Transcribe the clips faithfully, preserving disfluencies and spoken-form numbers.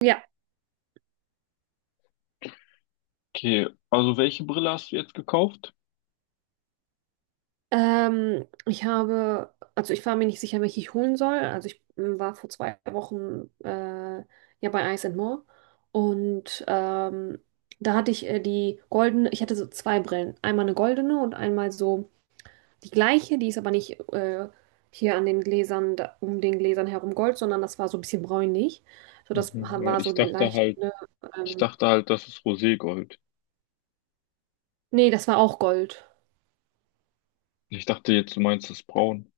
Ja, Okay, also welche Brille hast du jetzt gekauft? ähm, ich habe, also ich war mir nicht sicher, welche ich holen soll. Also ich ähm, war vor zwei Wochen äh, ja bei Ice and More und ähm, da hatte ich äh, die goldene, ich hatte so zwei Brillen. Einmal eine goldene und einmal so die gleiche, die ist aber nicht äh, hier an den Gläsern, da, um den Gläsern herum gold, sondern das war so ein bisschen bräunlich. So, das Mhm, ja, war so ich dachte leicht, halt, ne, ich ähm, dachte halt, das ist Roségold. nee, das war auch Gold. Ich dachte jetzt, du meinst das Braun.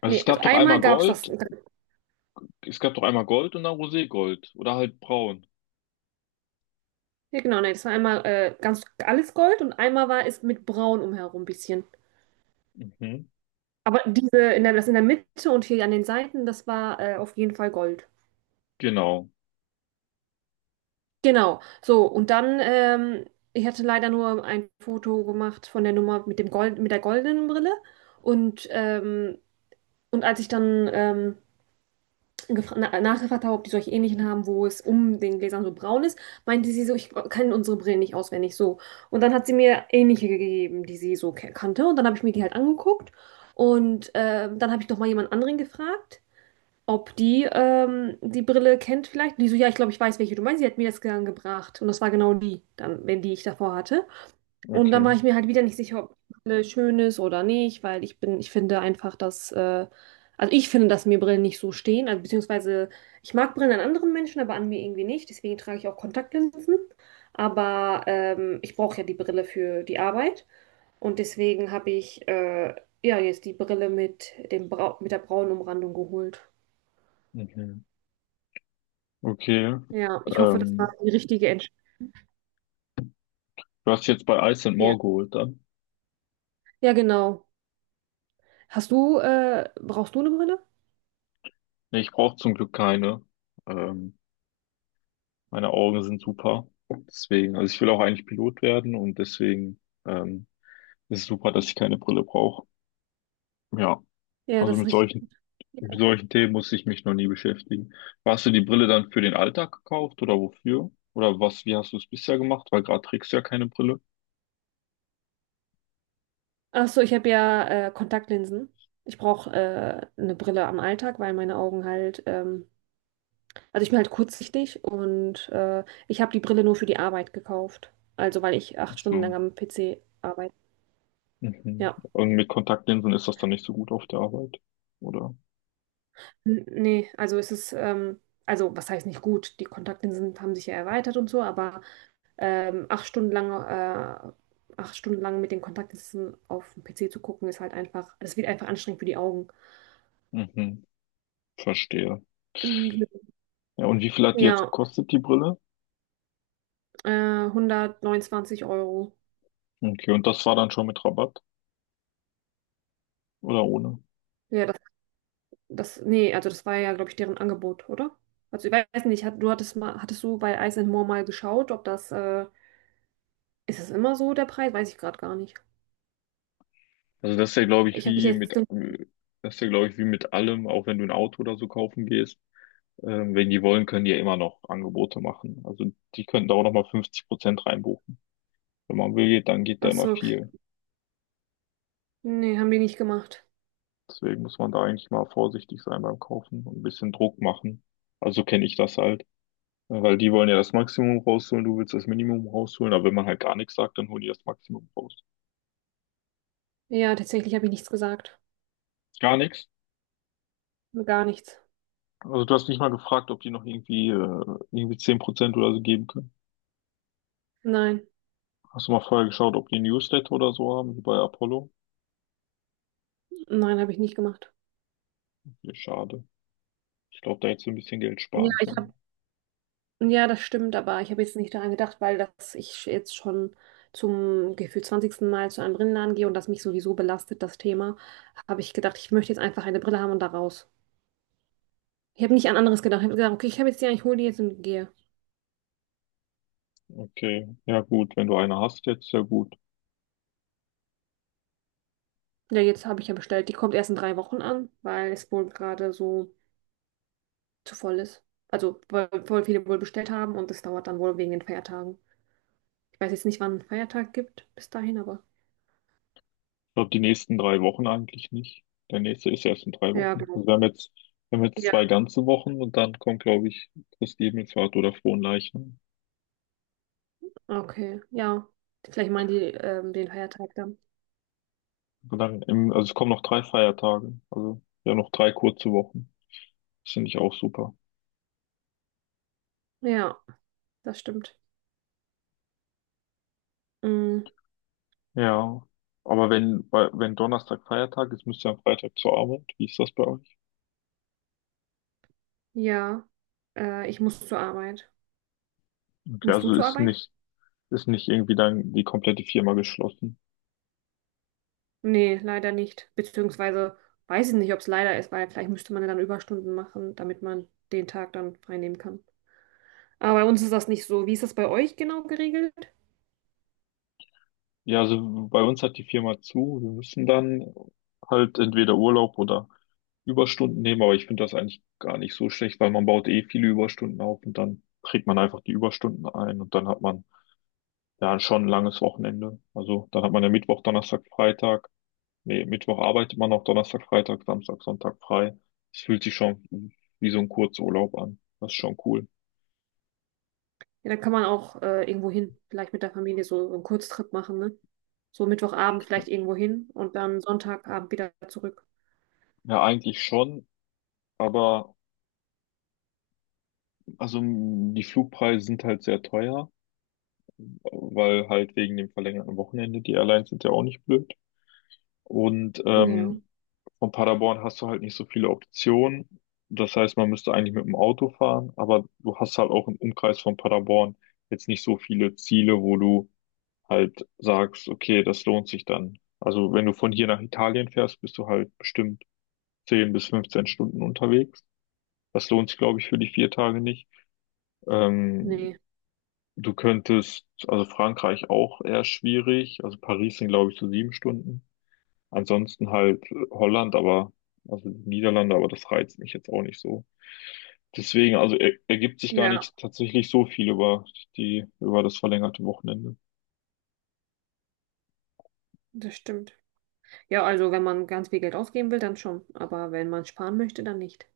Also es Nee, also gab doch einmal einmal gab es das. Gold, es gab doch einmal Gold und dann Roségold oder halt Braun. Ja, genau, nee, das war einmal äh, ganz alles Gold und einmal war es mit Braun umherum ein bisschen. Mhm, Aber diese, in der, das in der Mitte und hier an den Seiten, das war äh, auf jeden Fall Gold. genau. Genau, so, und dann, ähm, ich hatte leider nur ein Foto gemacht von der Nummer mit dem Gold, mit der goldenen Brille. Und, ähm, und als ich dann ähm, gefra- na- nachgefragt habe, ob die solche ähnlichen haben, wo es um den Gläsern so braun ist, meinte sie so, ich kann unsere Brillen nicht auswendig so. Und dann hat sie mir ähnliche gegeben, die sie so ke- kannte. Und dann habe ich mir die halt angeguckt. Und ähm, dann habe ich noch mal jemand anderen gefragt, ob die ähm, die Brille kennt vielleicht. Und die so, ja, ich glaube, ich weiß, welche du meinst. Sie hat mir das dann gebracht. Und das war genau die, dann, wenn die ich davor hatte. Und dann Okay. war ich mir halt wieder nicht sicher, ob Brille schön ist oder nicht, weil ich bin, ich finde einfach, dass, äh, also ich finde, dass mir Brillen nicht so stehen. Also beziehungsweise ich mag Brillen an anderen Menschen, aber an mir irgendwie nicht. Deswegen trage ich auch Kontaktlinsen. Aber ähm, ich brauche ja die Brille für die Arbeit. Und deswegen habe ich äh, ja jetzt die Brille mit dem Brau mit der braunen Umrandung geholt. Mhm. Okay. Ja, ich hoffe, das war Ähm, die richtige Entscheidung. du hast jetzt bei Ice and Ja. More geholt dann? Ja, genau. Hast du, äh, brauchst du eine Brille? Nee, ich brauche zum Glück keine. Ähm, meine Augen sind super. Deswegen, also ich will auch eigentlich Pilot werden und deswegen ähm, ist es super, dass ich keine Brille brauche. Ja. Ja, Also das ist mit richtig. solchen, mit solchen Themen musste ich mich noch nie beschäftigen. Hast du die Brille dann für den Alltag gekauft oder wofür? Oder was, wie hast du es bisher gemacht? Weil gerade trägst du ja keine Brille. Ach so, ich habe ja äh, Kontaktlinsen. Ich brauche äh, eine Brille am Alltag, weil meine Augen halt, ähm, also ich bin halt kurzsichtig und äh, ich habe die Brille nur für die Arbeit gekauft. Also weil ich acht Ach Stunden so. lang am P C arbeite. Mhm. Ja. Und mit Kontaktlinsen ist das dann nicht so gut auf der Arbeit, oder? N Nee, also es ist, ähm, also was heißt nicht gut? Die Kontaktlinsen haben sich ja erweitert und so, aber ähm, acht Stunden lang, äh, acht Stunden lang mit den Kontaktlinsen auf dem P C zu gucken, ist halt einfach, das wird einfach anstrengend für die Augen. Mhm. Verstehe. Mhm. Ja, und wie viel hat die jetzt Ja, gekostet, die Brille? Äh, hundertneunundzwanzig Euro. Okay, und das war dann schon mit Rabatt oder ohne? Ja, das, das, nee, also das war ja, glaube ich, deren Angebot, oder? Also ich weiß nicht, hat, du hattest mal, hattest du bei Ice and More mal geschaut, ob das, äh, ist das immer so der Preis? Weiß ich gerade gar nicht. Also das ist ja, glaube ich, Ich habe mich wie mit, jetzt, das ist ja, glaube ich, wie mit allem, auch wenn du ein Auto oder so kaufen gehst. Ähm, wenn die wollen, können die ja immer noch Angebote machen. Also die könnten da auch nochmal fünfzig Prozent reinbuchen. Wenn man will, dann geht da ach immer so, viel. nee, haben die nicht gemacht. Deswegen muss man da eigentlich mal vorsichtig sein beim Kaufen und ein bisschen Druck machen. Also kenne ich das halt. Ja, weil die wollen ja das Maximum rausholen, du willst das Minimum rausholen, aber wenn man halt gar nichts sagt, dann holen die das Maximum raus. Ja, tatsächlich habe ich nichts gesagt. Gar nichts. Gar nichts. Also du hast nicht mal gefragt, ob die noch irgendwie, äh, irgendwie zehn Prozent oder so geben können. Nein, Hast du mal vorher geschaut, ob die Newsletter oder so haben, wie bei Apollo? nein, habe ich nicht gemacht. Ja, schade. Ich glaube, da hättest du ein bisschen Geld Ja, sparen ich habe können. Ja, das stimmt, aber ich habe jetzt nicht daran gedacht, weil dass ich jetzt schon zum gefühlt zwanzigsten Mal zu einem Brillenladen gehe und das mich sowieso belastet, das Thema, habe ich gedacht, ich möchte jetzt einfach eine Brille haben und da raus. Ich habe nicht an anderes gedacht. Ich habe gesagt, okay, ich habe jetzt die, ich hole die jetzt und gehe. Okay, ja gut, wenn du eine hast jetzt, sehr gut. Ich Ja, jetzt habe ich ja bestellt. Die kommt erst in drei Wochen an, weil es wohl gerade so zu voll ist. Also, weil voll viele wohl bestellt haben und es dauert dann wohl wegen den Feiertagen. Ich weiß jetzt nicht, wann ein Feiertag gibt bis dahin, aber glaube, die nächsten drei Wochen eigentlich nicht. Der nächste ist erst in drei ja, Wochen. genau. Also wir haben jetzt, wir haben jetzt Ja, zwei ganze Wochen und dann kommt, glaube ich, Christi Himmelfahrt oder Fronleichnam. okay, ja. Vielleicht meinen die ähm, den Feiertag dann. Und dann im, also es kommen noch drei Feiertage. Also ja, noch drei kurze Wochen. Das finde ich auch super. Ja, das stimmt. Mm, Ja. Aber wenn, weil- wenn Donnerstag Feiertag ist, müsst ihr am Freitag zur Arbeit. Wie ist das bei euch? ja, äh, ich muss zur Arbeit. Okay, Musst du also zur ist Arbeit? nicht, ist nicht irgendwie dann die komplette Firma geschlossen. Nee, leider nicht. Beziehungsweise weiß ich nicht, ob es leider ist, weil vielleicht müsste man ja dann Überstunden machen, damit man den Tag dann frei nehmen kann. Aber bei uns ist das nicht so. Wie ist das bei euch genau geregelt? Ja, also bei uns hat die Firma zu. Wir müssen dann halt entweder Urlaub oder Überstunden nehmen, aber ich finde das eigentlich gar nicht so schlecht, weil man baut eh viele Überstunden auf und dann trägt man einfach die Überstunden ein und dann hat man ja schon ein langes Wochenende. Also dann hat man ja Mittwoch, Donnerstag, Freitag. Nee, Mittwoch arbeitet man noch, Donnerstag, Freitag, Samstag, Sonntag frei. Es fühlt sich schon wie so ein Kurzurlaub an. Das ist schon cool. Ja, dann kann man auch äh, irgendwo hin, vielleicht mit der Familie so, so einen Kurztrip machen, ne? So Mittwochabend vielleicht irgendwo hin und dann Sonntagabend wieder zurück. Ja, eigentlich schon, aber also m, die Flugpreise sind halt sehr teuer. Weil halt wegen dem verlängerten Wochenende die Airlines sind ja auch nicht blöd. Und Ja, ähm, von Paderborn hast du halt nicht so viele Optionen. Das heißt, man müsste eigentlich mit dem Auto fahren, aber du hast halt auch im Umkreis von Paderborn jetzt nicht so viele Ziele, wo du halt sagst, okay, das lohnt sich dann. Also wenn du von hier nach Italien fährst, bist du halt bestimmt zehn bis fünfzehn Stunden unterwegs. Das lohnt sich, glaube ich, für die vier Tage nicht. Ähm, nee. Du könntest, also Frankreich auch eher schwierig, also Paris sind glaube ich so sieben Stunden. Ansonsten halt äh, Holland, aber, also die Niederlande, aber das reizt mich jetzt auch nicht so. Deswegen, also er, ergibt sich gar Ja, nicht tatsächlich so viel über die, über das verlängerte Wochenende. das stimmt. Ja, also wenn man ganz viel Geld ausgeben will, dann schon. Aber wenn man sparen möchte, dann nicht.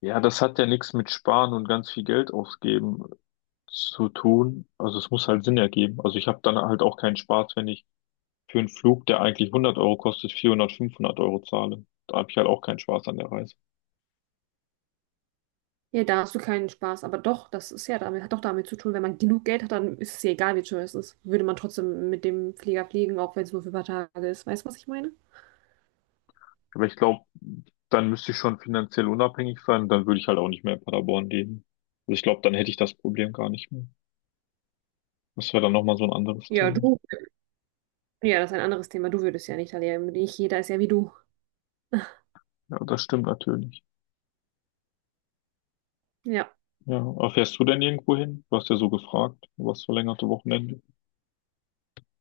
Ja, das hat ja nichts mit Sparen und ganz viel Geld ausgeben zu tun. Also es muss halt Sinn ergeben. Also ich habe dann halt auch keinen Spaß, wenn ich für einen Flug, der eigentlich hundert Euro kostet, vierhundert fünfhundert Euro zahle. Da habe ich halt auch keinen Spaß an der Reise. Ja, da hast du keinen Spaß. Aber doch, das ist ja damit, hat doch damit zu tun, wenn man genug Geld hat, dann ist es ja egal, wie teuer es ist. Würde man trotzdem mit dem Flieger fliegen, auch wenn es nur für ein paar Tage ist. Weißt du, was ich meine? Aber ich glaube, dann müsste ich schon finanziell unabhängig sein, dann würde ich halt auch nicht mehr in Paderborn leben. Also ich glaube, dann hätte ich das Problem gar nicht mehr. Das wäre dann nochmal so ein anderes Ja, Thema. du. Ja, das ist ein anderes Thema. Du würdest ja nicht, Alia. Nicht jeder ist ja wie du. Ja, das stimmt natürlich. Ja. Ja, aber fährst du denn irgendwo hin? Du hast ja so gefragt, du hast verlängerte Wochenende.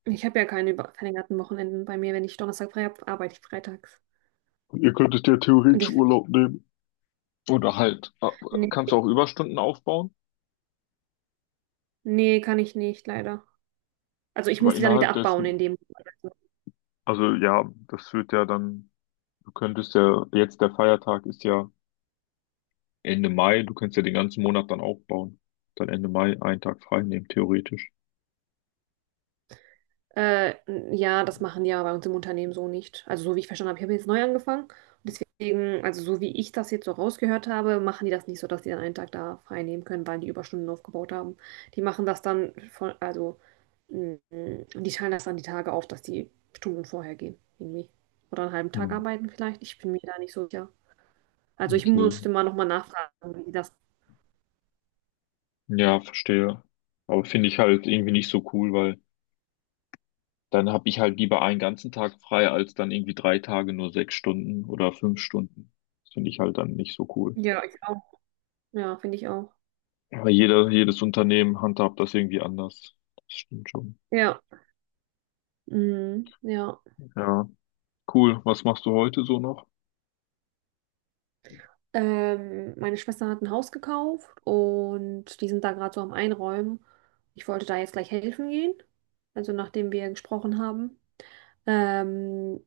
Ich habe ja keine über- verlängerten Wochenenden bei mir. Wenn ich Donnerstag frei habe, arbeite ich freitags. Ihr könntet ja Und theoretisch deswegen, Urlaub nehmen. Oder halt, äh, kannst du nee, auch Überstunden aufbauen, nee, kann ich nicht, leider. Also ich aber muss die dann wieder innerhalb abbauen dessen, in dem. also ja, das wird ja dann, du könntest ja, jetzt der Feiertag ist ja Ende Mai, du kannst ja den ganzen Monat dann aufbauen. Dann Ende Mai einen Tag frei nehmen, theoretisch. Äh, ja, das machen die aber bei uns im Unternehmen so nicht. Also so wie ich verstanden habe, ich habe jetzt neu angefangen. Deswegen, also so wie ich das jetzt so rausgehört habe, machen die das nicht so, dass die dann einen Tag da frei nehmen können, weil die Überstunden aufgebaut haben. Die machen das dann von, also mh, die teilen das dann die Tage auf, dass die Stunden vorher gehen, irgendwie. Oder einen halben Tag Hm, arbeiten vielleicht. Ich bin mir da nicht so sicher. Also ich okay. musste mal nochmal nachfragen, wie die das. Ja, verstehe. Aber finde ich halt irgendwie nicht so cool, weil dann habe ich halt lieber einen ganzen Tag frei, als dann irgendwie drei Tage nur sechs Stunden oder fünf Stunden. Das finde ich halt dann nicht so cool. Ja, ich auch. Ja, finde ich auch. Aber jeder, jedes Unternehmen handhabt das irgendwie anders. Das stimmt schon. Ja. Mhm, ja. Ja, cool. Was machst du heute so noch? Ähm, meine Schwester hat ein Haus gekauft und die sind da gerade so am Einräumen. Ich wollte da jetzt gleich helfen gehen, also nachdem wir gesprochen haben. Ähm,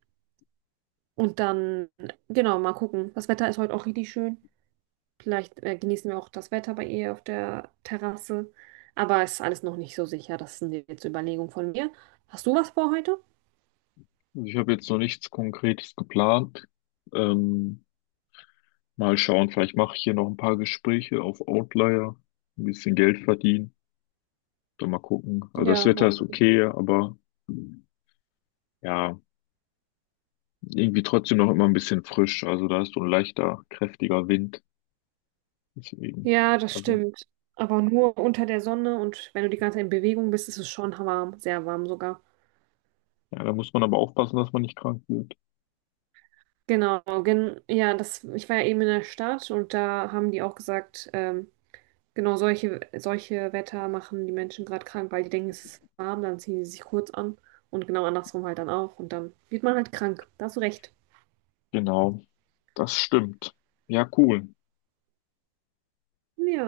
und dann, genau, mal gucken. Das Wetter ist heute auch richtig schön. Vielleicht äh, genießen wir auch das Wetter bei ihr auf der Terrasse. Aber es ist alles noch nicht so sicher. Das sind jetzt Überlegungen von mir. Hast du was vor heute? Also ich habe jetzt noch nichts Konkretes geplant. Ähm, Mal schauen, vielleicht mache ich hier noch ein paar Gespräche auf Outlier, ein bisschen Geld verdienen, dann mal gucken. Also das Ja. Wetter ist okay, aber ja, irgendwie trotzdem noch immer ein bisschen frisch. Also da ist so ein leichter, kräftiger Wind. Deswegen, Ja, das also stimmt. Aber nur unter der Sonne und wenn du die ganze Zeit in Bewegung bist, ist es schon warm, sehr warm sogar. ja, da muss man aber aufpassen, dass man nicht krank wird. Genau, gen ja, das, ich war ja eben in der Stadt und da haben die auch gesagt, ähm, genau solche, solche Wetter machen die Menschen gerade krank, weil die denken, es ist warm, dann ziehen sie sich kurz an und genau andersrum halt dann auch und dann wird man halt krank. Da hast du recht. Genau, das stimmt. Ja, cool. Ja.